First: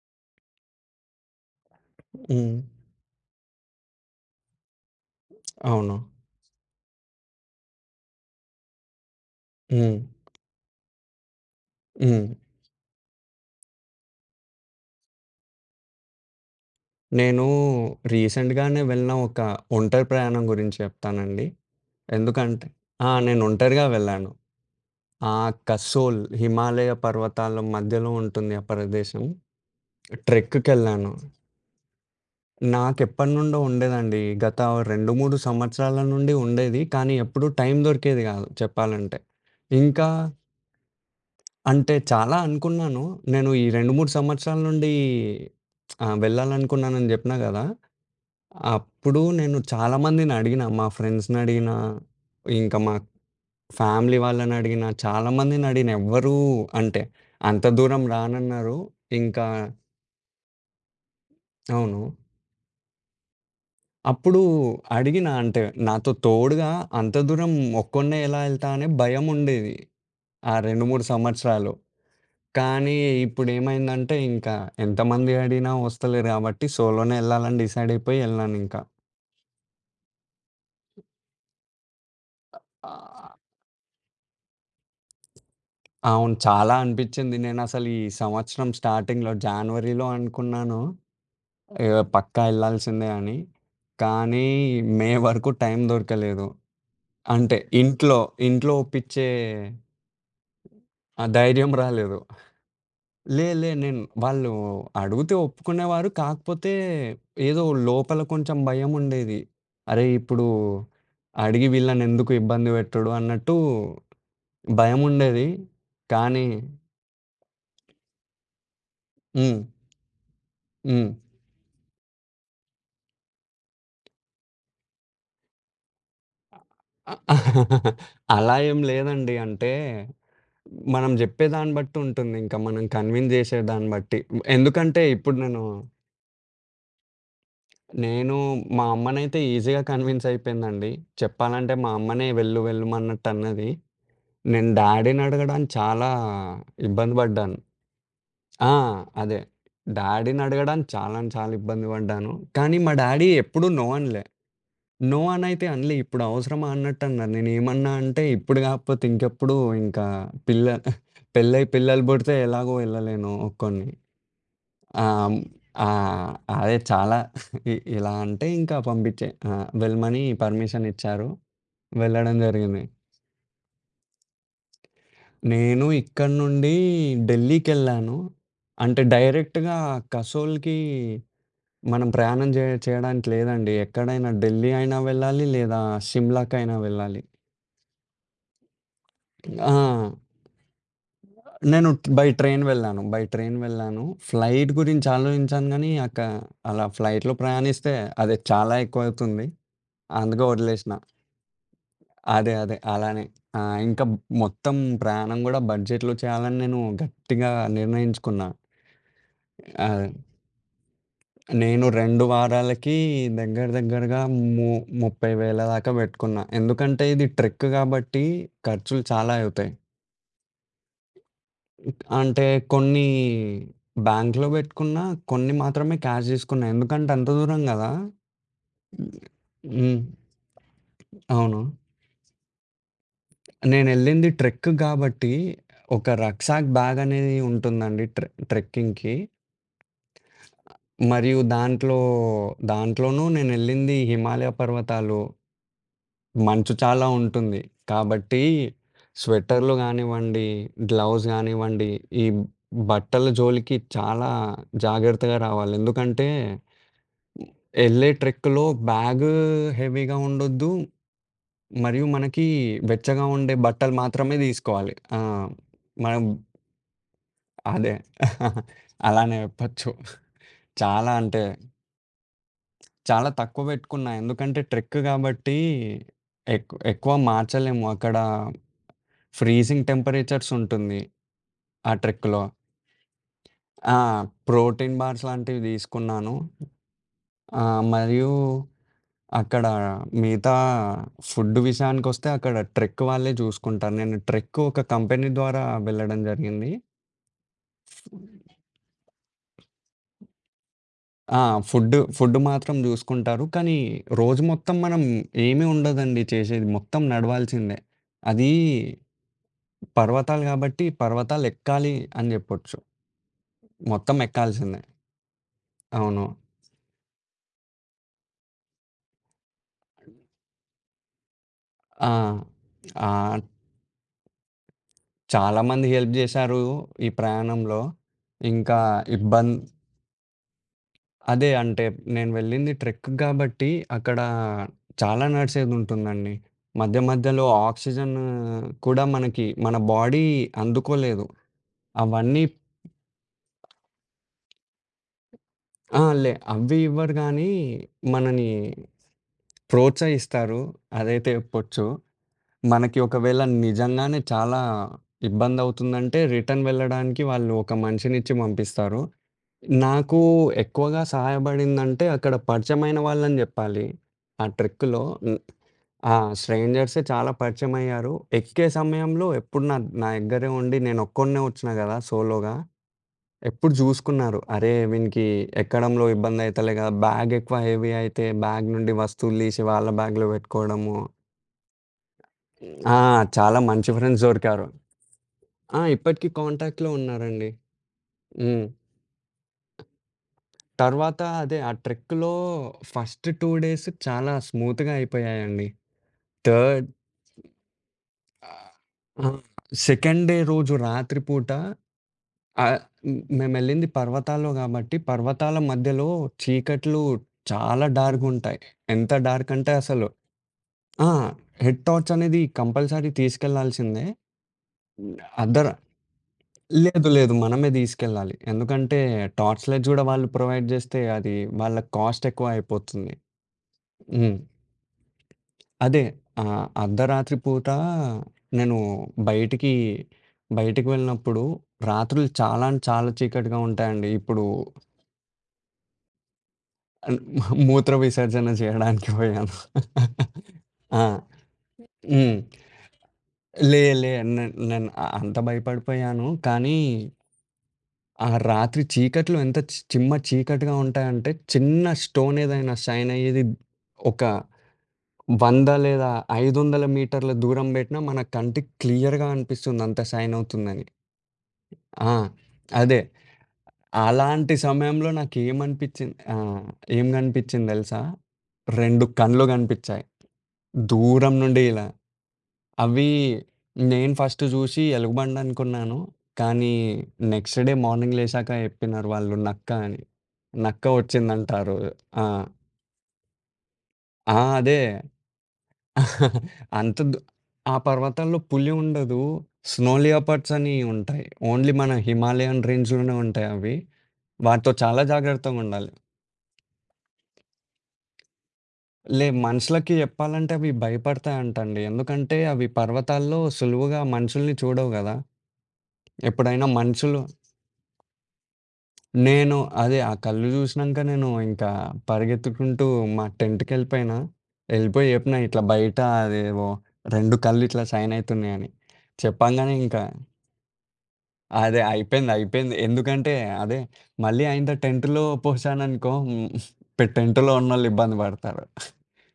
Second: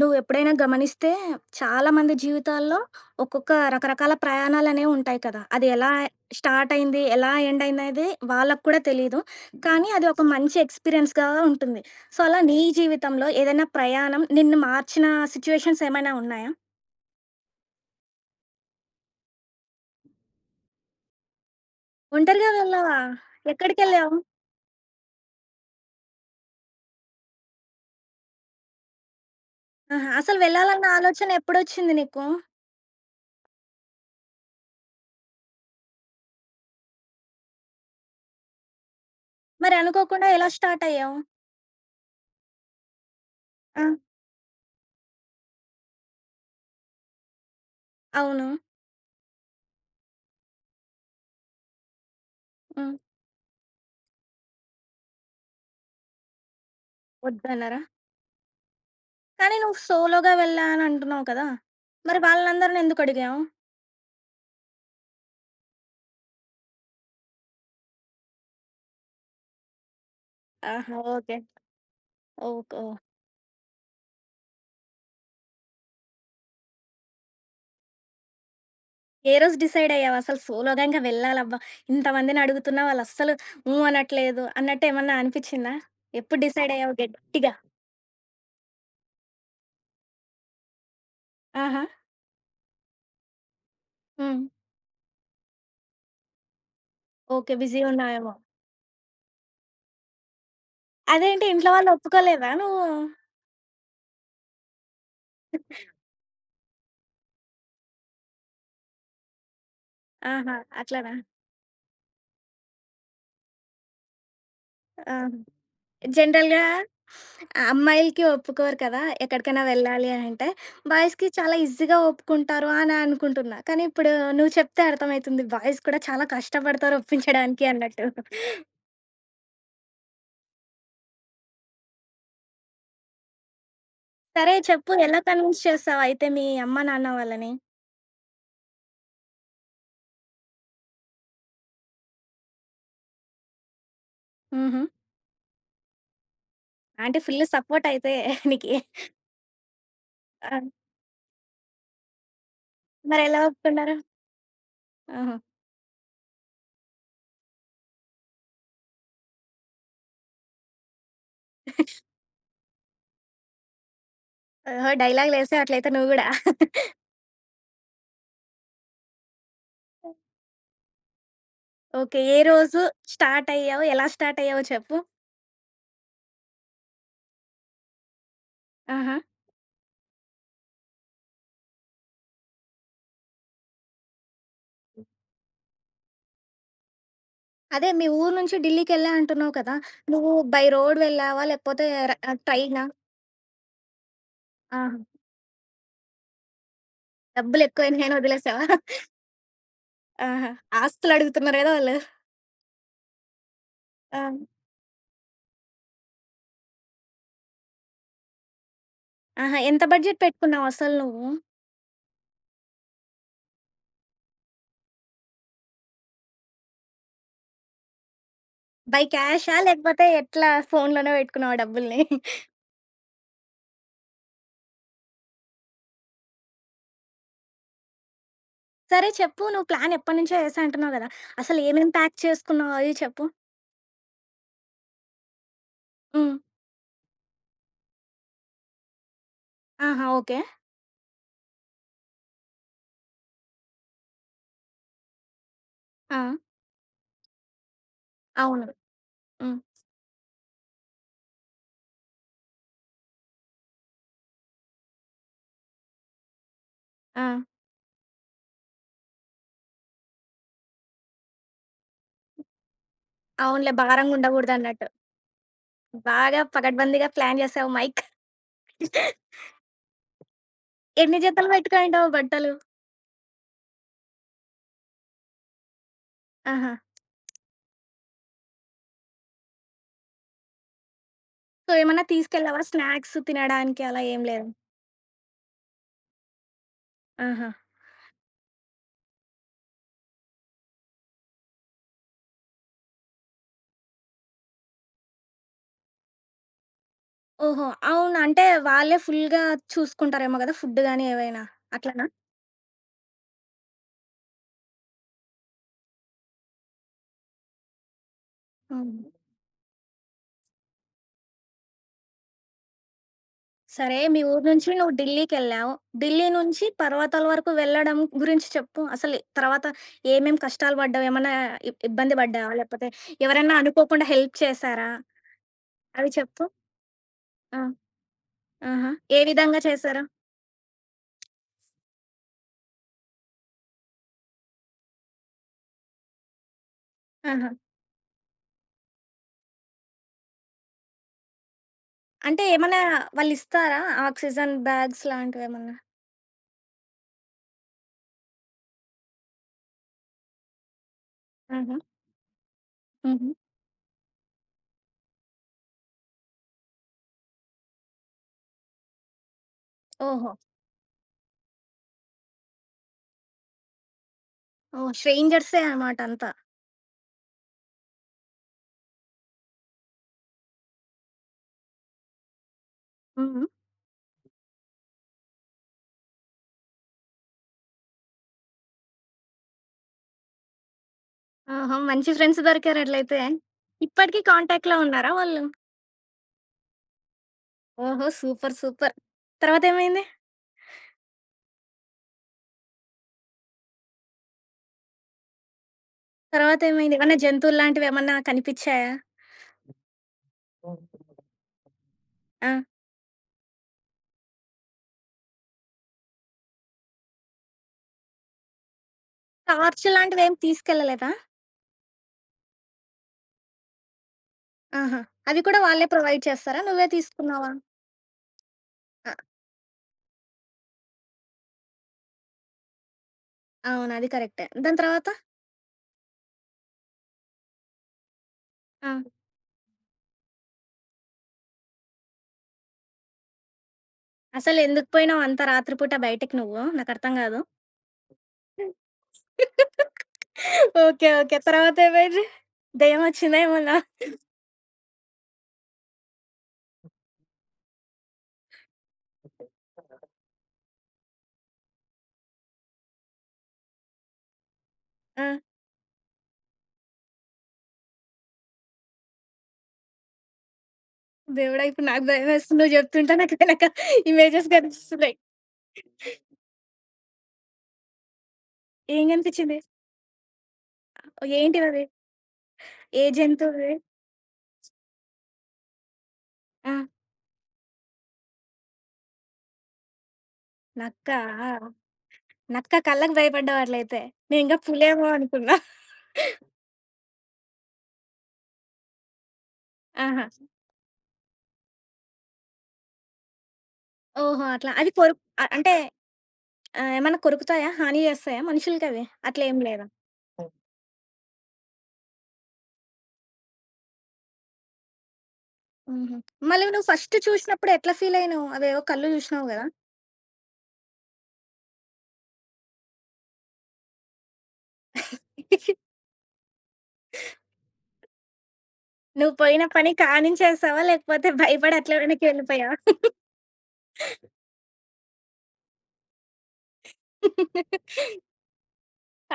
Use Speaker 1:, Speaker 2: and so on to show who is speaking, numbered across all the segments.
Speaker 1: నువ్వెప్పుడైనా గమనిస్తే చాలా మంది
Speaker 2: హ్మ్.
Speaker 1: జీవితాల్లో ఒక్కొక్క రకరకాల ప్రయాణాలనేవి ఉంటాయి కదా. అది ఎలా
Speaker 2: అవును.
Speaker 1: స్టార్ట్ అయింది, ఎలా ఎండ్ అయిందనేది వాళ్ళకి కూడా తెలీదు. కానీ
Speaker 2: హ్మ్.
Speaker 1: అది ఒక మంచి ఎక్స్‌పీరియన్స్‌గా ఉంటుంది. సో,
Speaker 2: హ్మ్.
Speaker 1: అలా నీ జీవితంలో ఏదైనా ప్రయాణం నిన్ను మార్చిన సిట్యుయేషన్స్ ఏమైనా ఉన్నాయా?
Speaker 2: నేను రీసెంట్‌గానే వెళ్ళిన ఒక ఒంటరి ప్రయాణం గురించి చెప్తానండి.
Speaker 1: ఒంటరిగా
Speaker 2: ఎందుకంటే.
Speaker 1: వెళ్ళావా?
Speaker 2: ఆ! నేను ఒంటరిగా
Speaker 1: ఎక్కడికెళ్ళావు?
Speaker 2: వెళ్ళాను. ఆ కసోల్ హిమాలయ పర్వతాల మధ్యలో ఉంటుంది ఆ ప్రదేశం.
Speaker 1: ఆహా! అసలు వెళ్ళాలన్న
Speaker 2: ట్రెక్‌కెళ్ళాను.
Speaker 1: ఆలోచన ఎప్పుడొచ్చింది నీకు?
Speaker 2: నాకెప్పటినుండో ఉండేదండి. గత 2, 3 సంవత్సరాల నుండి ఉండేది. కానీ ఎప్పుడూ టైం దొరికేది కాదు చెప్పాలంటే.
Speaker 1: మరి
Speaker 2: ఇంకా
Speaker 1: అనుకోకుండా ఎలా స్టార్ట్ అయ్యావు?
Speaker 2: అంటే చాలా అనుకున్నాను. నేను ఈ
Speaker 1: ఆ!
Speaker 2: 2, 3 సంవత్సరాల నుండి వెళ్ళాలనుకున్నానని చెప్పినా కదా!
Speaker 1: అవును.
Speaker 2: అప్పుడు నేను చాలామందిని అడిగినా, మా ఫ్రెండ్స్‌నడిగినా, ఇంకా మా
Speaker 1: హ్మ్.
Speaker 2: ఫ్యామిలీ వాళ్ళనడిగినా, చాలామందినడిగినా ఎవ్వరూ అంటే, అంత
Speaker 1: వద్దన్నారా?
Speaker 2: దూరం రానన్నారు. ఇంకా
Speaker 1: కానీ నువ్వు సోలోగా వెళ్ళా అని అంటున్నావు కదా!
Speaker 2: అవును.
Speaker 1: మరి వాళ్ళందరిని ఎందుకు అడిగావు?
Speaker 2: అప్పుడు అడిగినా అంటే, నాతో తోడుగా అంత దూరం ఒక్కడినే ఎలా ఎళ్తా అనే భయముండేది. ఆ 2,
Speaker 1: ఆహా!
Speaker 2: 3
Speaker 1: ఓకే.
Speaker 2: సంవత్సరాలు.
Speaker 1: ఓహో!
Speaker 2: కానీ ఇప్పుడేమైందంటే, ఇంకా ఎంతమంది అడిగినా వస్తలేరు కాబట్టి సోలోనే ఎళ్ళాలని డిసైడయిపోయి ఎళ్ళానింకా.
Speaker 1: ఏ రోజు డిసైడ్ అయ్యావు అసలు సోలోగా ఇంక వెళ్ళాలబ్బా! ఇంతమందిని అడుగుతున్నా
Speaker 2: ఆ!
Speaker 1: వాళ్ళస్సలు ఊ అనట్లేదు అన్నట్టు ఏమన్నా అనిపిచ్చిందా?
Speaker 2: అవును.
Speaker 1: ఎప్పుడు
Speaker 2: చాలా
Speaker 1: డిసైడ్ అయ్యావు
Speaker 2: అనిపిచ్చింది.
Speaker 1: గట్టిగా?
Speaker 2: నేనసలు ఈ సంవత్సరం స్టార్టింగ్‌లో జాన్వరిలో అనుకున్నాను.
Speaker 1: ఆహా!
Speaker 2: పక్కా ఎళ్ళాల్సిందే అని.
Speaker 1: హ్మ్.
Speaker 2: కానీ మే వరకు టైం దొరకలేదు.
Speaker 1: ఓకే.
Speaker 2: అంటే
Speaker 1: బిజీ
Speaker 2: ఇంట్లో,
Speaker 1: ఉన్నావేమో.
Speaker 2: ఇంట్లో ఒప్పించే ఆ
Speaker 1: అదేంటి
Speaker 2: ధైర్యం
Speaker 1: ఇంట్లో వాళ్ళు
Speaker 2: రాలేదు.
Speaker 1: ఒప్పుకోలేదా నువ్వు?
Speaker 2: లే లే నేను వాళ్ళు అడిగితే ఒప్పుకునేవారు. కాకపోతే ఏదో లోపల కొంచెం భయముండేది. అరే! ఇప్పుడు
Speaker 1: ఆహా! అట్లనా?
Speaker 2: అడిగి వీళ్ళనెందుకు ఇబ్బంది పెట్టడు అన్నట్టు
Speaker 1: ఆ!
Speaker 2: భయముండేది. కానీ,
Speaker 1: జనరల్‌గా ఆ అమ్మాయిలకి ఒప్పుకోరు కదా!
Speaker 2: హ్మ్.
Speaker 1: ఎక్కడికైనా వెళ్ళాలి అనంటే.
Speaker 2: హ్మ్.
Speaker 1: బాయ్స్‌కి చాలా ఈజీగా ఒప్పుకుంటారు అని అనుకుంటున్నా. కానీ ఇప్పుడు నువ్వు చెప్తే అర్థమైతుంది. బాయ్స్ కూడా చాలా కష్టపడతారు ఒప్పించడానికి
Speaker 2: అ
Speaker 1: అన్నట్టు.
Speaker 2: అలా ఏం లేదండి. అంటే మనం జెప్పే దాన్ని బట్టి ఉంటుంది. ఇంకా మనం కన్విన్స్ జేసే దాన్ని బట్టి.
Speaker 1: సరే చెప్పు
Speaker 2: ఎందుకంటే
Speaker 1: ఎలా
Speaker 2: ఇప్పుడు నేను,
Speaker 1: కన్విన్స్ చేస్తావు అయితే మీ అమ్మ, నాన్న వాళ్ళని?
Speaker 2: నేను మా అమ్మనైతే ఈజీగా కన్విన్స్ అయిపోయిందండి. చెప్పాలంటే మా అమ్మనే వెళ్ళు వెళ్ళమన్నట్టన్నది. నేను
Speaker 1: హుహు.
Speaker 2: డ్యాడీని అడగడానికి చాలా ఇబ్బంది
Speaker 1: అంటే ఫుల్
Speaker 2: పడ్డాను.
Speaker 1: సపోర్ట్ అయితే
Speaker 2: ఆ!
Speaker 1: నీకి.
Speaker 2: అదే. డ్యాడీని
Speaker 1: ఆ!
Speaker 2: అడగడానికి చాలా అంటే చాలా ఇబ్బంది పడ్డాను. కానీ మా డ్యాడీ
Speaker 1: మరెలా
Speaker 2: ఎప్పుడు నో
Speaker 1: ఒప్పుకున్నారు?
Speaker 2: అనలే. నో
Speaker 1: ఆహా!
Speaker 2: అనైతే అనలే. ఇప్పుడు అవసరమా అన్నట్టన్నా. నేనేమన్నా అంటే ఇప్పుడు గాకపోతే ఇంకెప్పుడు. ఇంకా పిల్ల పెళ్ళై పిల్లలు పుడితే ఎలాగో ఎళ్ళలేను ఒక్కోడిని.
Speaker 1: ఓహో!
Speaker 2: ఆహ్,
Speaker 1: డైలాగులేసావు అట్లయితే నువ్వు గూడా.
Speaker 2: ఆహ్, అదే చాలా ఇలా అంటే ఇంకా పంపిచ్చే వెళ్ళమని పర్మిషన్ ఇచ్చారు.
Speaker 1: ఓకే.
Speaker 2: వెళ్ళడం
Speaker 1: ఏ రోజు
Speaker 2: జరిగింది.
Speaker 1: స్టార్ట్ అయ్యావు? ఎలా స్టార్ట్ అయ్యావో చెప్పు?
Speaker 2: నేను ఇక్కడి నుండి ఢిల్లీకెళ్ళాను. అంటే
Speaker 1: ఆహా!
Speaker 2: డైరెక్ట్‌గా కసోల్‌కి మనం ప్రయాణం చేయడానికి లేదండి. ఎక్కడైనా ఢిల్లీ అయినా వెళ్ళాలి లేదా సిమ్లాకైనా వెళ్ళాలి.
Speaker 1: అదే మీ ఊరు నుంచి ఢిల్లీకెళ్ళా అంటున్నావు కదా!
Speaker 2: ఆ!
Speaker 1: నువ్వు బై రోడ్ వెళ్ళావా? లేకపోతే
Speaker 2: నేను బై ట్రైన్
Speaker 1: ట్రైనా?
Speaker 2: వెళ్ళాను. బై ట్రైన్ వెళ్ళాను. ఫ్లైట్
Speaker 1: ఆహా!
Speaker 2: గురించి ఆలోచించాను గానీ, అలా ఫ్లైట్‌లో ప్రయాణిస్తే
Speaker 1: డబ్బులెక్కువైనాయి అని
Speaker 2: అది
Speaker 1: వదిలేసావా?
Speaker 2: చాలా ఎక్కువవుతుంది. అందుకే
Speaker 1: ఆహా!
Speaker 2: వదిలేసిన.
Speaker 1: ఆస్తులడుగుతున్నారు కదా వాళ్ళు.
Speaker 2: అదే. అదే. అలానే. ఆ! ఇంకా
Speaker 1: ఆ!
Speaker 2: మొత్తం ప్రయాణం గూడా బడ్జెట్‌లో చేయాలని నేను గట్టిగా నిర్ణయించుకున్నా.
Speaker 1: ఆహా! ఎంత
Speaker 2: ఆహ్,
Speaker 1: బడ్జెట్ పెట్టుకున్నావు అసలు నువ్వు?
Speaker 2: నేను 2 వారాలకి దగ్గర దగ్గరగా ము 30,000 దాకా బెట్టుకున్నా. ఎందుకంటే ఇది ట్రెక్ గాబట్టి
Speaker 1: బై
Speaker 2: ఖర్చులు చాలా
Speaker 1: క్యాషా?
Speaker 2: అవుతాయి.
Speaker 1: లేకపోతే ఎట్లా ఫోన్‌లోనే పెట్టుకున్నావా డబ్బుల్ని?
Speaker 2: అంటే కొన్ని బ్యాంక్‌లో బెట్టుకున్నా, కొన్ని మాత్రమే క్యాష్ తీసుకున్నా. ఎందుకంటే అంత దూరం గదా!
Speaker 1: సరే చెప్పు నువ్వు ప్లాన్
Speaker 2: హ్మ్.
Speaker 1: ఎప్పటినుంచో ఏసా అంటున్నావు కదా! అసలు
Speaker 2: అవును.
Speaker 1: ఏమేం ప్యాక్ చేసుకున్నావు అది చెప్పు?
Speaker 2: నేనెళ్ళింది ట్రెక్ గాబట్టి, ఒక
Speaker 1: హ్మ్.
Speaker 2: రక్సాక్ బ్యాగ్ అనేది ఉంటుందండి ట్రెక్కింగ్‌కి.
Speaker 1: ఆహా! ఓకే.
Speaker 2: మరియు దాంట్లోనూ నేనెళ్ళింది హిమాలయ పర్వతాలు.
Speaker 1: ఆ!
Speaker 2: మంచు చాలా ఉంటుంది. కాబట్టి
Speaker 1: అవును. హ్మ్.
Speaker 2: స్వెటర్‌లు గానివ్వండి, గ్లౌస్ గానివ్వండి, ఈ బట్టల జోలికి చాలా జాగ్రత్తగా రావాలి. ఎందుకంటే
Speaker 1: ఆ!
Speaker 2: ఎళ్ళే ట్రెక్‌లో బ్యాగు హెవీగా ఉండొద్దు. మరియు మనకి వెచ్చగా ఉండే
Speaker 1: అవునులే
Speaker 2: బట్టలు మాత్రమే
Speaker 1: భారంగుండకూడదన్నట్టు.
Speaker 2: తీసుకోవాలి. ఆ! మనం
Speaker 1: బాగా పకడ్బందీగా ప్లాన్ చేసావు
Speaker 2: అదే.
Speaker 1: మైక్.
Speaker 2: అలానే చెప్పొచ్చు. చాలా
Speaker 1: ఎన్ని
Speaker 2: అంటే
Speaker 1: జతలు పెట్టుకొనింటావు బట్టలు?
Speaker 2: చాలా తక్కువ పెట్టుకున్నా. ఎందుకంటే ట్రెక్ కాబట్టి
Speaker 1: ఆహా!
Speaker 2: ఎక్కువ మార్చలేము. అక్కడ ఫ్రీజింగ్ టెంపరేచర్స్ ఉంటుంది
Speaker 1: సో,
Speaker 2: ఆ
Speaker 1: ఏమన్నా
Speaker 2: ట్రెక్‌లో.
Speaker 1: తీసుకెళ్ళావా స్నాక్స్ తినడానికి
Speaker 2: ఆ!
Speaker 1: అలా ఏం లేదా?
Speaker 2: ప్రోటీన్ బార్స్ లాంటివి తీసుకున్నాను.
Speaker 1: ఆహా!
Speaker 2: ఆ! మరియు అక్కడ మిగతా ఫుడ్ విషయానికొస్తే అక్కడ ట్రెక్ వాళ్ళే చూసుకుంటారు. నేను ట్రెక్ ఒక కంపెనీ ద్వారా వెళ్ళడం జరిగింది.
Speaker 1: ఓహో! అవును. అంటే వాళ్ళే ఫుల్‌గా చూసుకుంటారేమో గదా! ఫుడ్ గానీ
Speaker 2: ఆ!
Speaker 1: ఏవైనా.
Speaker 2: ఫుడ్,
Speaker 1: అట్లనా?
Speaker 2: ఫుడ్ మాత్రం చూసుకుంటారు. కానీ రోజు మొత్తం మనం ఏమి ఉండదండి చేసేది. మొత్తం నడవాల్సిందే. అది
Speaker 1: హ్మ్.
Speaker 2: పర్వతాలు కాబట్టి పర్వతాలు ఎక్కాలి అని చెప్పొచ్చు.
Speaker 1: సరే
Speaker 2: మొత్తం
Speaker 1: మీ ఊరు నుంచి
Speaker 2: ఎక్కాల్సిందే.
Speaker 1: నువ్వు ఢిల్లీకెళ్ళావు.
Speaker 2: అవును.
Speaker 1: ఢిల్లీ నుంచి పర్వతాల వరకు వెళ్ళడం గురించి చెప్పు. అసలు తర్వాత ఏమేం కష్టాలు పడ్డావు? ఏమన్నా
Speaker 2: ఆ!
Speaker 1: ఇబ్బంది పడ్డావా? లేకపోతే
Speaker 2: ఆ!
Speaker 1: ఎవరైనా అనుకోకుండా హెల్ప్ చేశారా?
Speaker 2: చాలామంది
Speaker 1: అవి
Speaker 2: హెల్ప్
Speaker 1: చెప్పు.
Speaker 2: చేశారు ఈ
Speaker 1: ఆ!
Speaker 2: ప్రయాణంలో. ఇంకా
Speaker 1: ఆహా! ఏ
Speaker 2: ఇబ్బం
Speaker 1: విధంగా చేశారు?
Speaker 2: అదే అంటే నేను వెళ్ళింది ట్రెక్ గాబట్టి, అక్కడ చాలా నడిసేదుంటుందండి. మధ్య మధ్యలో
Speaker 1: ఆహా!
Speaker 2: ఆక్సిజన్ కూడా మనకి మన బాడీ అందుకోలేదు. అవన్నీ
Speaker 1: అంటే ఏమన్నా వాళ్ళిస్తారా? Oxygen bags లాంటివేమన్నా?
Speaker 2: ఆ! అవి ఇవ్వరు గానీ, మనని ప్రోత్సహిస్తారు. అదైతే
Speaker 1: ఆహా!
Speaker 2: చెప్పొచ్చు. మనకి
Speaker 1: హుహు.
Speaker 2: ఒకవేళ నిజంగానే చాలా ఇబ్బందవుతుందంటే, రిటర్న్ వెళ్ళడానికి వాళ్ళు ఒక మనిషినిచ్చి పంపిస్తారు. నాకు
Speaker 1: ఓహో!
Speaker 2: ఎక్కువగా సహాయపడిందంటే అక్కడ పరిచయమైన వాళ్ళని జెప్పాలి. ఆ
Speaker 1: ఓహ్!
Speaker 2: ట్రెక్‌లో. హ్మ్.
Speaker 1: స్ట్రేంజర్సే అనమాట
Speaker 2: ఆ!
Speaker 1: అంతా.
Speaker 2: స్ట్రేంజర్సే చాలా పరిచయమయ్యారు. ఎక్కే సమయంలో ఎప్పుడు నా నా దగ్గరే ఉండి నేనొక్కడినే ఒచ్చిన గదా! సోలోగా.
Speaker 1: హ్మ్.
Speaker 2: ఎప్పుడు జూసుకున్నారు. అరే! వీనికి ఎక్కడంలో ఇబ్బంది అయితలే గదా! బ్యాగ్ ఎక్కువ హెవీ అయితే బ్యాగ్ నుండి వస్తువులు దీసి వాళ్ళ బ్యాగ్‌లో బెట్టుకోవడము.
Speaker 1: ఆహా! మంచి ఫ్రెండ్స్ దొరికారు
Speaker 2: ఆ!
Speaker 1: అట్లయితే.
Speaker 2: చాలా మంచి
Speaker 1: ఇప్పటికి
Speaker 2: ఫ్రెండ్స్ దొరికారు.
Speaker 1: కాంటాక్ట్‌లో ఉన్నారా వాళ్ళు?
Speaker 2: ఆ! ఇప్పటికి కాంటాక్ట్‌లో ఉన్నారండి.
Speaker 1: ఓహో! సూపర్.
Speaker 2: హ్మ్.
Speaker 1: సూపర్. తర్వాతేమైంది?
Speaker 2: తర్వాత అదే ఆ ట్రెక్‌లో ఫస్ట్ 2 డేస్ చాలా స్మూత్‌గా అయిపోయాయండి. థర్డ్
Speaker 1: తర్వాతేమైంది? ఏమన్నా జంతువులు లాంటివేమన్నా కనిపిచ్చాయా?
Speaker 2: ఆ! సెకండ్ డే రోజు రాత్రి పూట
Speaker 1: ఆ!
Speaker 2: ఆహ్, మేమెళ్ళింది పర్వతాల్లో గాబట్టి, పర్వతాల మధ్యలో చీకట్లు చాలా డార్క్‌గుంటాయి. ఎంత డార్క్ అంటే
Speaker 1: టార్చ్
Speaker 2: అసలు.
Speaker 1: లాంటివేం
Speaker 2: ఆ!
Speaker 1: తీసుకెళ్ళలేదా?
Speaker 2: హెడ్ టార్చ్ అనేది కంపల్సరీ తీసుకెళ్లాల్సిందే.
Speaker 1: ఆహా! అవి కూడా
Speaker 2: అదర్
Speaker 1: వాళ్ళే ప్రొవైడ్ చేస్తారా? నువ్వే
Speaker 2: లేదు. లేదు.
Speaker 1: తీసుకున్నావా?
Speaker 2: మనమే తీసుకెళ్ళాలి. ఎందుకంటే
Speaker 1: అ
Speaker 2: టార్చ్ లైట్స్ గూడా వాళ్ళు ప్రొవైడ్ జేస్తే అది వాళ్ళ కాస్ట్ ఎక్కువ అయిపోతుంది.
Speaker 1: అవును. అది
Speaker 2: హ్మ్.
Speaker 1: కరెక్టే. దాని తర్వాత?
Speaker 2: అదే. అర్ధరాత్రి పూట నేను
Speaker 1: ఆ!
Speaker 2: బయటికి, బయటికి వెళ్ళినప్పుడు రాత్రులు చాలా అంటే చాలా చీకటిగా ఉంటాయండి. ఇప్పుడు
Speaker 1: అసలెందుకు పోయినావు అంత రాత్రి పూట బయటికి నువ్వు? నాకర్థం
Speaker 2: అన్
Speaker 1: గాదు.
Speaker 2: మూత్ర విసర్జన చేయడానికి పోయాను. ఆ!
Speaker 1: ఓకే. ఓకే. తర్వాతేమైంది?
Speaker 2: హ్మ్.
Speaker 1: దెయ్యమొచ్చిందా ఏమన్నా?
Speaker 2: లే లే నే నేను అంత భయపడిపోయాను. కానీ ఆ రాత్రి చీకట్లు ఎంత చిమ్మ చీకటిగా ఉంటాయంటే చిన్న స్టోన్ ఏదైనా షైన్ అయ్యేది ఒక
Speaker 1: ఆ!
Speaker 2: 100 లేదా 500 మీటర్ల దూరం బెట్టినా మన కంటికి క్లియర్‌గా అనిపిస్తుంది అంత షైన్ అవుతుందని.
Speaker 1: దేవుడా! ఇప్పుడు నాకు
Speaker 2: ఆ!
Speaker 1: భయమేస్తుంది. నువ్వు
Speaker 2: అదే.
Speaker 1: జెప్తుంటే నాకు వెనక ఇమేజెస్
Speaker 2: అలాంటి సమయంలో
Speaker 1: కనిపిస్తున్నాయి.
Speaker 2: నాకేమనిపిచ్చింది ఏం గనిపిచ్చింది దెలుసా? 2
Speaker 1: ఏం
Speaker 2: కళ్ళు
Speaker 1: గనిపిచ్చింది?
Speaker 2: గనిపిచ్చాయి. దూరం నుండి
Speaker 1: ఏంటిదది?
Speaker 2: ఇలా.
Speaker 1: ఏ
Speaker 2: అవి
Speaker 1: జంతువుది?
Speaker 2: నేను ఫస్ట్ జూసి ఎలుగుబంటి అనుకున్నాను.
Speaker 1: ఆ!
Speaker 2: కానీ నెక్స్ట్ డే మార్నింగ్ లేచాక జెప్పినారు వాళ్ళు నక్క అని. నక్క
Speaker 1: నక్కా?
Speaker 2: ఒచ్చిందంట ఆ రోజు. ఆ!
Speaker 1: నక్క కళ్ళకి భయపడ్డావు అట్లయితే.
Speaker 2: ఆ!
Speaker 1: నేనింకా
Speaker 2: అదే.
Speaker 1: పులేమో అనుకున్నా.
Speaker 2: అంత ఆ పర్వతాల్లో పులి ఉండదు. స్నో
Speaker 1: ఆహా!
Speaker 2: లియోపార్డ్స్ అని ఉంటాయి. ఓన్లీ మన హిమాలయన్ రేంజ్‌లోనే ఉంటాయి అవి.
Speaker 1: ఓహో! అట్లా.
Speaker 2: వాటితో
Speaker 1: అవి
Speaker 2: చాలా
Speaker 1: కొరు అంటే
Speaker 2: జాగ్రత్తగుండాలి.
Speaker 1: ఆహ్, ఏమన్నా కొరుకుతాయా? హాని జేస్తాయా మనుషులకవి? అట్లేం లేదా?
Speaker 2: మనుషులకి చెప్పాలంటే అవి భయపడతాయంటండి. ఎందుకంటే అవి పర్వతాల్లో సులువుగా మనుషుల్ని చూడవు గదా!
Speaker 1: హుహు.
Speaker 2: ఎప్పుడైనా
Speaker 1: మళ్ళీ నువ్వు ఫస్ట్
Speaker 2: మనుషులు.
Speaker 1: చూసినప్పుడు ఎట్లా ఫీలయినవు? అవేవో కళ్ళు జూసినావు
Speaker 2: నేను
Speaker 1: గదా!
Speaker 2: అదే ఆ కళ్ళు జూసినంక నేను ఇంకా పరిగెత్తుకుంటూ మా టెంట్‌కెళ్ళిపోయినా. ఎళ్ళిపోయి జెప్పిన ఇట్లా బయట అదేవో 2 కళ్ళు ఇట్లా షైన్ అయితున్నాయని.
Speaker 1: నువ్వు పోయిన
Speaker 2: చెప్పంగానే
Speaker 1: పని
Speaker 2: ఇంకా
Speaker 1: కానించేసావా? లేకపోతే భయపడి
Speaker 2: అదే.
Speaker 1: అట్లా వెనక్కి
Speaker 2: అయిపోయింది. అయిపోయింది.
Speaker 1: వెళ్ళిపోయావా?
Speaker 2: ఎందుకంటే అదే మళ్ళీ ఆయనతో టెంట్‌లో పోశాననుకో. హ్మ్. టెంట్‌లో ఉన్నోళ్ళు ఇబ్బంది పడతారు.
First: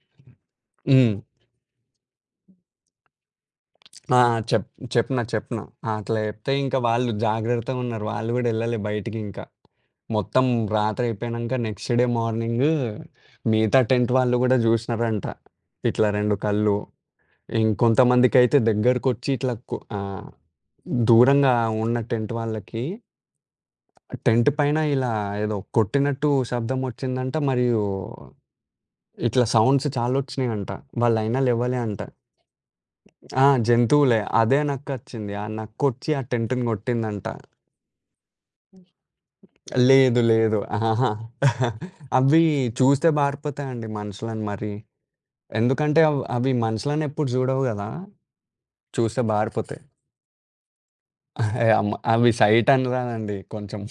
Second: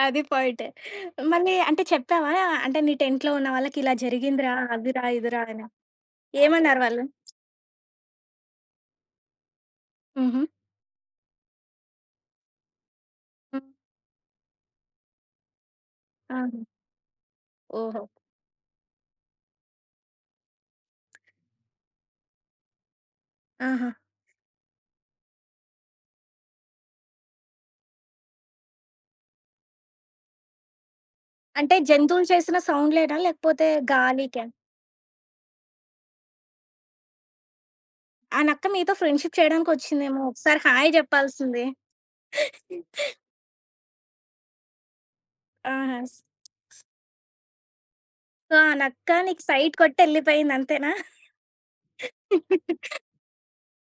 Speaker 1: అది పాయింట్.
Speaker 2: హ్మ్.
Speaker 1: మళ్ళీ అంటే చెప్పావా? అంటే నీ 10th ఉన్న వాళ్ళకి ఇలా
Speaker 2: ఆ!
Speaker 1: జరిగిందిరా,
Speaker 2: చెప్
Speaker 1: అదిరా,
Speaker 2: చెప్పిన.
Speaker 1: ఇదిరా
Speaker 2: చెప్పిన.
Speaker 1: అని.
Speaker 2: ఆ, అట్లా చెప్తే ఇంక
Speaker 1: ఏమన్నారు వాళ్ళు?
Speaker 2: వాళ్ళు జాగ్రత్తగా ఉన్నారు. వాళ్ళు గూడా ఎళ్ళలే బయటికింకా.
Speaker 1: హుహు.
Speaker 2: మొత్తం రాత్రి అయిపోయినంక నెక్స్ట్ డే మార్నింగ్
Speaker 1: హ్మ్.
Speaker 2: మిగతా టెంట్ వాళ్ళు గూడా జూసినారంట. ఇట్లా 2
Speaker 1: ఆహా!
Speaker 2: కళ్ళు.
Speaker 1: ఓహో!
Speaker 2: ఇంకొంతమందికైతే దగ్గరకొచ్చి ఇట్లా దూరంగా ఉన్న టెంట్ వాళ్ళకి
Speaker 1: ఆహా!
Speaker 2: టెంట్ పైన ఇలా ఏదో కొట్టినట్టు శబ్దం ఒచ్చిందంట. మరియు ఇట్లా సౌండ్స్ చాలా ఒచ్చినాయంట. వాళ్ళయినా
Speaker 1: అంటే
Speaker 2: లెవ్వలే అంట.
Speaker 1: జంతువులు చేసిన సౌండ్‌లేనా?
Speaker 2: ఆ!
Speaker 1: లేకపోతే
Speaker 2: జంతువులే.
Speaker 1: గాలికా?
Speaker 2: అదే నక్కొచ్చింది. ఆ నక్కొచ్చి ఆ టెంట్‌ని గొట్టిందంట.
Speaker 1: ఆ నక్క మీతో ఫ్రెండ్‌షిప్
Speaker 2: లేదు.
Speaker 1: చేయడానికొచ్చిందేమో!
Speaker 2: లేదు.
Speaker 1: ఒకసారి హాయ్
Speaker 2: అహహా!
Speaker 1: జెప్పాల్సింది.
Speaker 2: అవి చూస్తే బారిపోతాయండి మనుషులని మరి.
Speaker 1: ఆహా!
Speaker 2: ఎందుకంటే అవి మనుషులని ఎప్పుడు జూడవు గదా!
Speaker 1: సో, ఆ నక్క
Speaker 2: చూస్తే
Speaker 1: నీకు సైట్
Speaker 2: బారిపోతాయి.
Speaker 1: కొట్టెళ్ళిపోయింది అంతేనా?
Speaker 2: అమ్మ అవి సైట్ అని రాదండి కొంచెం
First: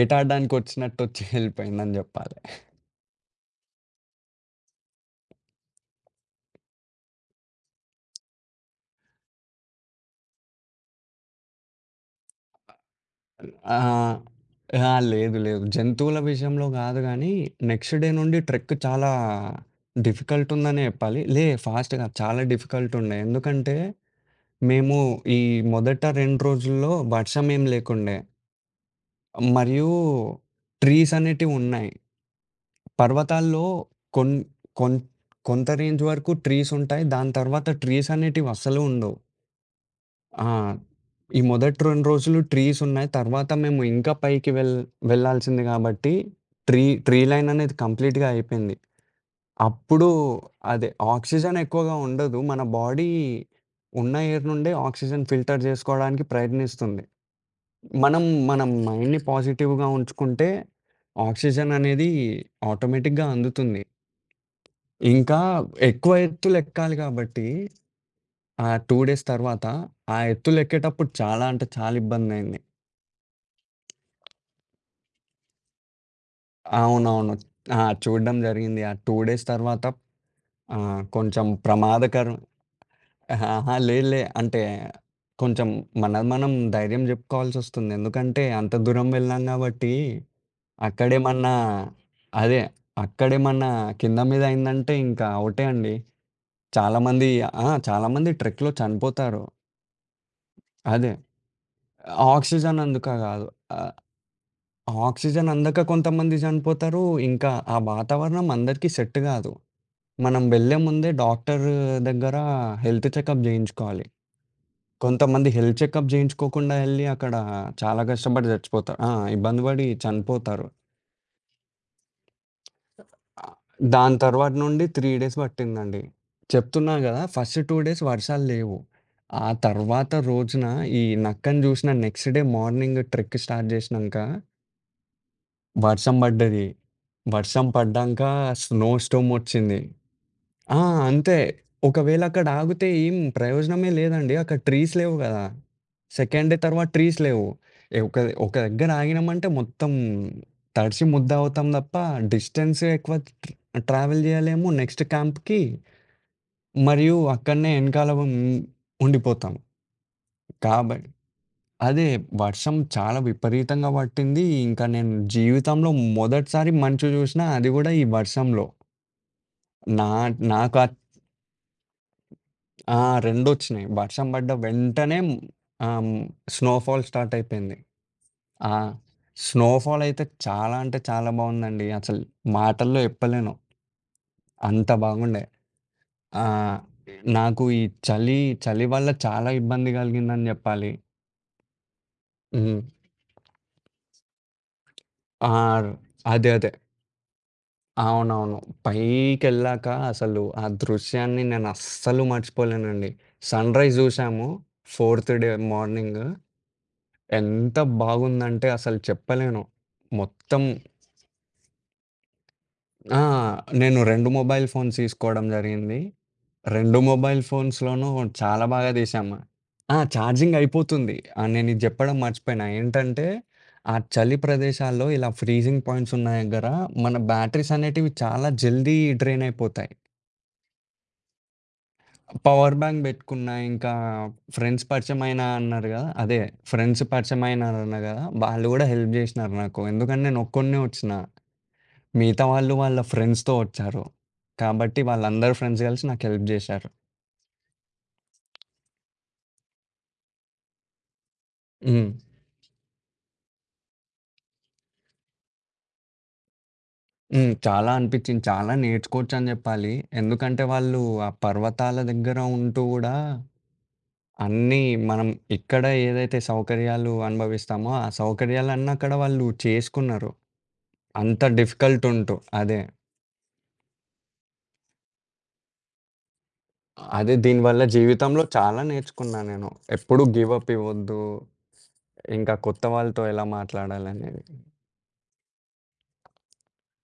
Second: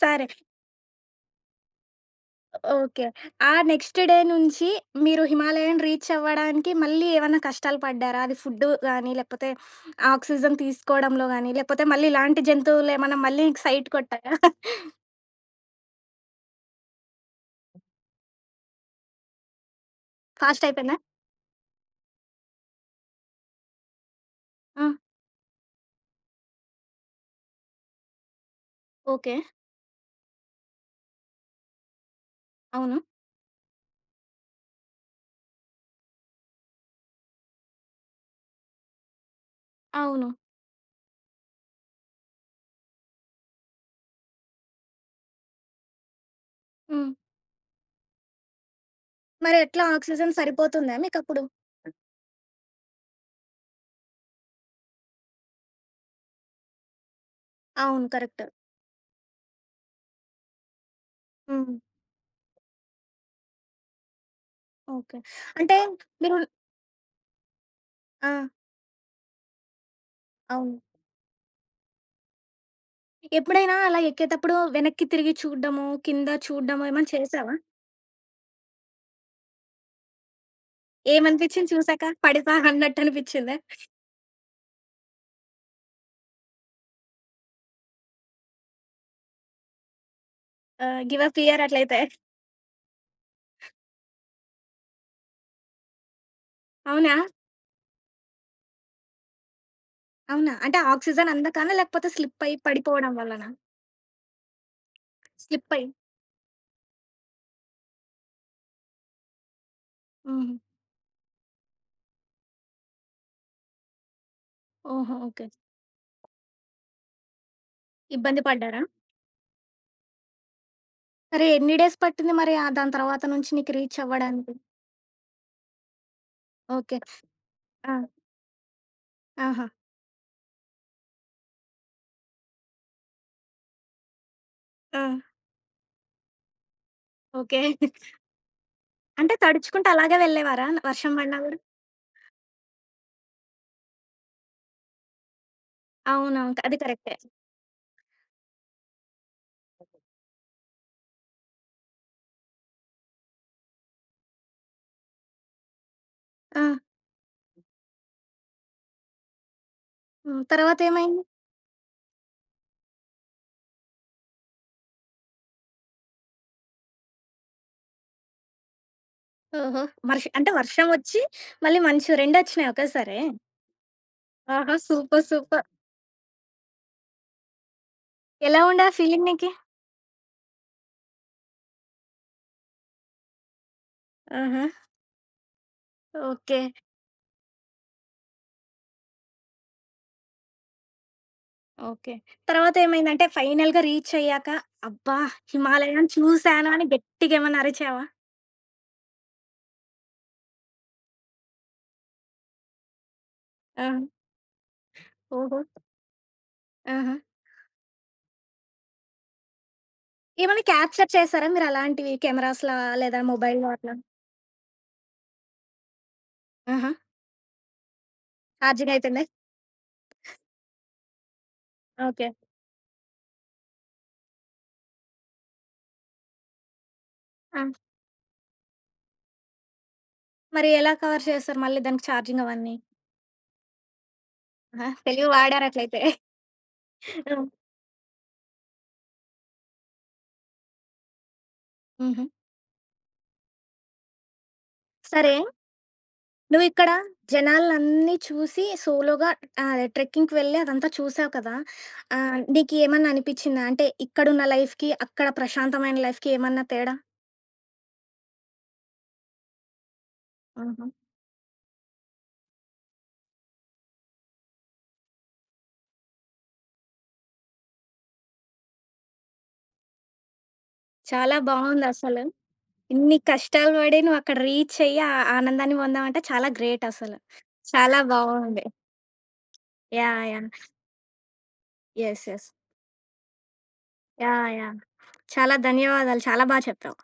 Speaker 1: సరే.
Speaker 2: ఎళ్ళిపోయిందని జెప్పాలి.
Speaker 1: ఓకే. ఆ నెక్స్ట్ డే నుంచి మీరు హిమాలయన్ రీచ్ అవ్వడానికి మళ్ళీ ఏమన్నా కష్టాలు పడ్డారా? అది ఫుడ్ గాని, లేకపోతే ఆక్సిజన్ తీసుకోవడంలో గాని, లేకపోతే మళ్ళీ ఇలాంటి జంతువులేమన్నా మళ్ళీ నీకు సైట్
Speaker 2: ఆహ్,
Speaker 1: కొట్టాయా?
Speaker 2: అహా! లేదు. లేదు. జంతువుల విషయంలో గాదు గానీ, నెక్స్ట్ డే నుండి ట్రెక్ చాలా డిఫికల్ట్
Speaker 1: ఫాస్ట్
Speaker 2: ఉందనే
Speaker 1: అయిపోయిందా?
Speaker 2: జెప్పాలి. ఫాస్ట్ గాదు. చాలా డిఫికల్ట్ ఉండే. ఎందుకంటే,
Speaker 1: ఆ!
Speaker 2: మేము ఈ మొదట 2 రోజుల్లో వర్షం ఏం లేకుండే.
Speaker 1: ఓకే.
Speaker 2: మరియు ట్రీస్ అనేటివున్నాయి.
Speaker 1: అవును.
Speaker 2: పర్వతాల్లో కొన్ కొన్ కొంత రేంజ్ వరకు ట్రీసుంటాయి. దాని తర్వాత ట్రీస్ అనేటివి అస్సలు ఉండవు.
Speaker 1: అవును.
Speaker 2: ఆ! ఈ మొదటి 2 రోజులు ట్రీస్ ఉన్నాయి. తర్వాత మేము ఇంకా పైకి వెళ్ళాల్సింది కాబట్టి
Speaker 1: హ్మ్.
Speaker 2: ట్రీ లైన్ అనేది కంప్లీట్‌గా అయిపోయింది.
Speaker 1: మరి ఎట్లా
Speaker 2: అప్పుడు
Speaker 1: ఆక్సిజన్
Speaker 2: అదే
Speaker 1: సరిపోతుందా మీకప్పుడు?
Speaker 2: ఆక్సిజన్ ఎక్కువగా ఉండదు. మన బాడీ ఉన్న ఎయిర్ నుండే ఆక్సిజన్ ఫిల్టర్ చేసుకోవడానికి ప్రయత్నిస్తుంది.
Speaker 1: అవును.
Speaker 2: మనం
Speaker 1: కరెక్ట్.
Speaker 2: మనం మైండ్‌ని పాజిటివ్‌గా ఉంచుకుంటే ఆక్సిజన్
Speaker 1: హ్మ్.
Speaker 2: అనేది ఆటోమేటిక్‌గా అందుతుంది.
Speaker 1: ఓకే.
Speaker 2: ఇంకా
Speaker 1: అంటే
Speaker 2: ఎక్కువ
Speaker 1: మీరు
Speaker 2: ఎత్తులు ఎక్కాలి కాబట్టి,
Speaker 1: ఆ!
Speaker 2: ఆ 2 డేస్ తర్వాత ఆ
Speaker 1: అవును.
Speaker 2: ఎత్తులెక్కేటప్పుడు చాలా అంటే చాలా ఇబ్బందయింది.
Speaker 1: ఎప్పుడైనా అలా ఎక్కేతప్పుడు వెనక్కి తిరిగి చూడడము, కింద చూడడము ఏమన్నా
Speaker 2: అవునవును.
Speaker 1: చేశావా?
Speaker 2: ఆ! చూడడం జరిగింది. ఆ 2 డేస్ తర్వాత కొంచెం
Speaker 1: ఏమనిపించింది చూసాక?
Speaker 2: ప్రమాదకరం.
Speaker 1: పడేసా అన్నట్టు అనిపించిందా?
Speaker 2: అహా! లేదు లే. అంటే కొంచెం మనది మనం ధైర్యం చెప్పుకోవాల్సొస్తుంది. ఎందుకంటే అంత దూరం వెళ్ళాం కాబట్టి
Speaker 1: ఆహ్, గివ్ అప్
Speaker 2: అక్కడేమన్నా
Speaker 1: హియర్ అట్లయితే.
Speaker 2: అదే. అక్కడేమన్నా కింద మీద అయిందంటే ఇంకా ఔటే అండి.
Speaker 1: అవునా?
Speaker 2: చాలామంది ఆ! చాలామంది ట్రెక్‌లో చనిపోతారు.
Speaker 1: అవునా? అంటే
Speaker 2: అదే.
Speaker 1: ఆక్సిజన్ అందకనా? లేకపోతే స్లిప్ అయ్యి
Speaker 2: ఆక్సిజన్ అందుక
Speaker 1: పడిపోవడం
Speaker 2: గాదు.
Speaker 1: వల్లనా?
Speaker 2: ఆహ్, ఆక్సిజన్
Speaker 1: స్లిప్
Speaker 2: అందక
Speaker 1: అయ్యి.
Speaker 2: కొంతమంది చనిపోతారు. ఇంకా ఆ వాతావరణం అందరికీ సెట్ గాదు. మనం
Speaker 1: హుహు.
Speaker 2: వెళ్ళే ముందే డాక్టర్ దగ్గర హెల్త్ చెకప్ జేయించుకోవాలి.
Speaker 1: ఓహో! ఓకే.
Speaker 2: కొంతమంది హెల్త్ చెకప్ జేయించుకోకుండా ఎళ్లి అక్కడ చాలా
Speaker 1: ఇబ్బంది
Speaker 2: కష్టపడి
Speaker 1: పడ్డారా?
Speaker 2: చచ్చిపోతారు. ఆ! ఇబ్బంది పడి చనిపోతారు.
Speaker 1: సరే ఎన్ని డేస్ పట్టింది మరి ఆహ్, దాని తర్వాత నుంచి
Speaker 2: ఆహ్,
Speaker 1: నీకు రీచ్
Speaker 2: దాని తర్వాత
Speaker 1: అవ్వడానికి?
Speaker 2: నుండి 3 డేస్ పట్టిందండి. చెప్తున్నా
Speaker 1: ఓకే.
Speaker 2: గదా! ఫస్ట్ 2
Speaker 1: ఆ!
Speaker 2: డేస్ వర్షాలు లేవు. ఆ
Speaker 1: ఆహా!
Speaker 2: తర్వాత రోజున ఈ నక్కని జూసిన next day morning trek start జేసినంక
Speaker 1: ఆ!
Speaker 2: వర్షం బడ్డది.
Speaker 1: ఓకే.
Speaker 2: వర్షం పడ్డాంక స్నో
Speaker 1: అంటే
Speaker 2: స్టోమొచ్చింది.
Speaker 1: తడుచుకుంటూ అలాగే వెళ్ళేవారా?
Speaker 2: ఆ!
Speaker 1: వర్షం
Speaker 2: అంతే.
Speaker 1: పడినా గూడా?
Speaker 2: ఒకవేళ అక్కడ ఆగితే ఏం ప్రయోజనమే లేదండి. అక్కడ ట్రీస్ లేవు గదా! సెకండ్ డే
Speaker 1: అవునవును. అది
Speaker 2: తర్వాత
Speaker 1: కరెక్టే.
Speaker 2: ట్రీస్ లేవు. ఏ ఒక ఒక దగ్గర ఆగినమంటే మొత్తం తడిసి ముద్దవుతాం తప్ప డిస్టెన్స్ ఎక్కువ ట్రావెల్ జేయలేము. నెక్స్ట్ క్యాంప్‌కి
Speaker 1: ఆ!
Speaker 2: మరియు అక్కడనే ఎనకాల ఉండిపోతాం.
Speaker 1: హ్మ్.
Speaker 2: కాబ
Speaker 1: తర్వాతేమైంది?
Speaker 2: అదే. వర్షం చాలా విపరీతంగా పట్టింది. ఇంకా నేను జీవితంలో మొదటిసారి మంచు చూసినా అది గూడా ఈ వర్షంలో.
Speaker 1: ఓహో!
Speaker 2: నా నాకు
Speaker 1: వర్షం ఒచ్చి మళ్ళీ మంచు రెండొచ్చినాయా
Speaker 2: ఆ!
Speaker 1: ఒకేసారే?
Speaker 2: రెండొచ్చినాయి. వర్షం పడ్డ
Speaker 1: ఆహా!
Speaker 2: వెంటనే
Speaker 1: సూపర్. సూపర్.
Speaker 2: ఆహ్, స్నోఫాల్ స్టార్ట్ అయిపోయింది.
Speaker 1: ఎలా
Speaker 2: ఆ!
Speaker 1: ఉండే ఆ ఫీలింగ్ నీకి?
Speaker 2: స్నోఫాల్ అయితే చాలా అంటే చాలా బావుందండి. అసలు మాటల్లో చెప్పలేను.
Speaker 1: ఆహా!
Speaker 2: అంత బాగుండే. ఆ!
Speaker 1: ఓకే.
Speaker 2: నాకు ఈ చలి, చలి వల్ల చాలా ఇబ్బంది కలిగిందని జెప్పాలి.
Speaker 1: ఓకే. తర్వాత
Speaker 2: హ్మ్.
Speaker 1: ఏమైందంటే ఫైనల్‌గా రీచ్ అయ్యాక అబ్బా!
Speaker 2: ఆర్
Speaker 1: హిమాలయం
Speaker 2: అదే. అదే.
Speaker 1: చూసాను అని గట్టిగా ఏమన్నా అరిచావా?
Speaker 2: అవునవును. పైకెళ్ళాక అసలు ఆ దృశ్యాన్ని నేను అస్సలు మర్చిపోలేనండి.
Speaker 1: ఆ!
Speaker 2: సన్‌రైజ్ జూసాము. ఫోర్త్ డే
Speaker 1: ఓహో!
Speaker 2: మార్నింగ్.
Speaker 1: ఆహా!
Speaker 2: ఎంత బాగుందంటే అసలు చెప్పలేను. మొత్తం
Speaker 1: ఏమన్నా క్యాప్చర్ చేసారా మీరు అలాంటివి కెమెరాస్‌లా
Speaker 2: ఆ!
Speaker 1: లేదా మొబైల్‌లో అట్లా?
Speaker 2: నేను 2 మొబైల్ ఫోన్స్ తీసుకోవడం జరిగింది.
Speaker 1: ఆహా!
Speaker 2: 2 మొబైల్ ఫోన్స్‌లోనూ చాలా బాగా
Speaker 1: ఛార్జింగ్ అయిపోయిందా?
Speaker 2: తీసాము. ఆ! ఛార్జింగ్ అయిపోతుంది. ఆ! నేనిది జెప్పడం
Speaker 1: ఓకే.
Speaker 2: మర్చిపోయినా. ఏంటంటే, ఆ చలి ప్రదేశాల్లో ఇలా ఫ్రీజింగ్ పాయింట్స్ ఉన్న దగ్గర మన
Speaker 1: ఆ!
Speaker 2: బ్యాటరీస్ అనేటివి చాలా జల్దీ డ్రైన్ అయిపోతాయి.
Speaker 1: మరి ఎలా కవర్ చేసారు మళ్ళీ దానికి ఛార్జింగ్
Speaker 2: పవర్
Speaker 1: అవన్నీ?
Speaker 2: బ్యాంక్ బెట్టుకున్నా. ఇంకా ఫ్రెండ్స్
Speaker 1: ఆహా! తెలివి
Speaker 2: పరిచయమైనా అన్నారు
Speaker 1: వాడారట్లయితే.
Speaker 2: గదా! అదే ఫ్రెండ్స్
Speaker 1: హ్మ్.
Speaker 2: పరిచయమైనారన్నా గదా! వాళ్ళు గూడా హెల్ప్ జేసినారు నాకు. ఎందుకంటే నేనొక్కడినే ఒచ్చిన.
Speaker 1: హుహు.
Speaker 2: మిగతా వాళ్ళు వాళ్ళ ఫ్రెండ్స్‌తో ఒచ్చారు. కాబట్టి
Speaker 1: సరే
Speaker 2: వాళ్ళందరూ ఫ్రెండ్స్ గలిసి నాకు హెల్ప్ జేశారు.
Speaker 1: నువ్విక్కడ జనాలన్నీ చూసి సోలోగా అదే ట్రెక్కింగ్‌కి వెళ్ళి అదంతా చూసావు కదా!
Speaker 2: హ్మ్.
Speaker 1: ఆహ్, నీకేమన్నా అనిపిచ్చిందా? అంటే ఇక్కడున్న లైఫ్‌కి, అక్కడ ప్రశాంతమైన లైఫ్‌కి ఏమన్నా తేడా?
Speaker 2: హ్మ్. చాలా అనిపిచ్చింది. చాలా నేర్చుకోవచ్చని జెప్పాలి. ఎందుకంటే
Speaker 1: ఆహా!
Speaker 2: వాళ్ళు ఆ పర్వతాల దగ్గర ఉంటూ గూడా అన్నీ మనం ఇక్కడ ఏదైతే సౌకర్యాలు అనుభవిస్తామో, ఆ సౌకర్యాలన్నీ అక్కడ వాళ్ళు చేసుకున్నారు.
Speaker 1: చాలా
Speaker 2: అంత డిఫికల్ట్
Speaker 1: బావుందసలు.
Speaker 2: ఉంటూ. అదే.
Speaker 1: ఇన్ని కష్టాలు పడి నువ్వక్కడ రీచ్ అయ్యి, ఆ ఆనందాన్ని పొందావంటే చాలా గ్రేట్ అసలు.
Speaker 2: అదే దీనివల్ల
Speaker 1: చాలా
Speaker 2: జీవితంలో
Speaker 1: బావుంది.
Speaker 2: చాలా నేర్చుకున్నా నేను. ఎప్పుడు
Speaker 1: యాహ్! యాహ్!
Speaker 2: గివ్ అప్ ఇవ్వద్దు.
Speaker 1: యెస్. యెస్.
Speaker 2: ఇంకా కొత్త వాళ్ళతో ఎలా మాట్లాడాలనేది.
Speaker 1: యాహ్! యాహ్! చాలా ధన్యవాదాలు. చాలా చెప్పావు.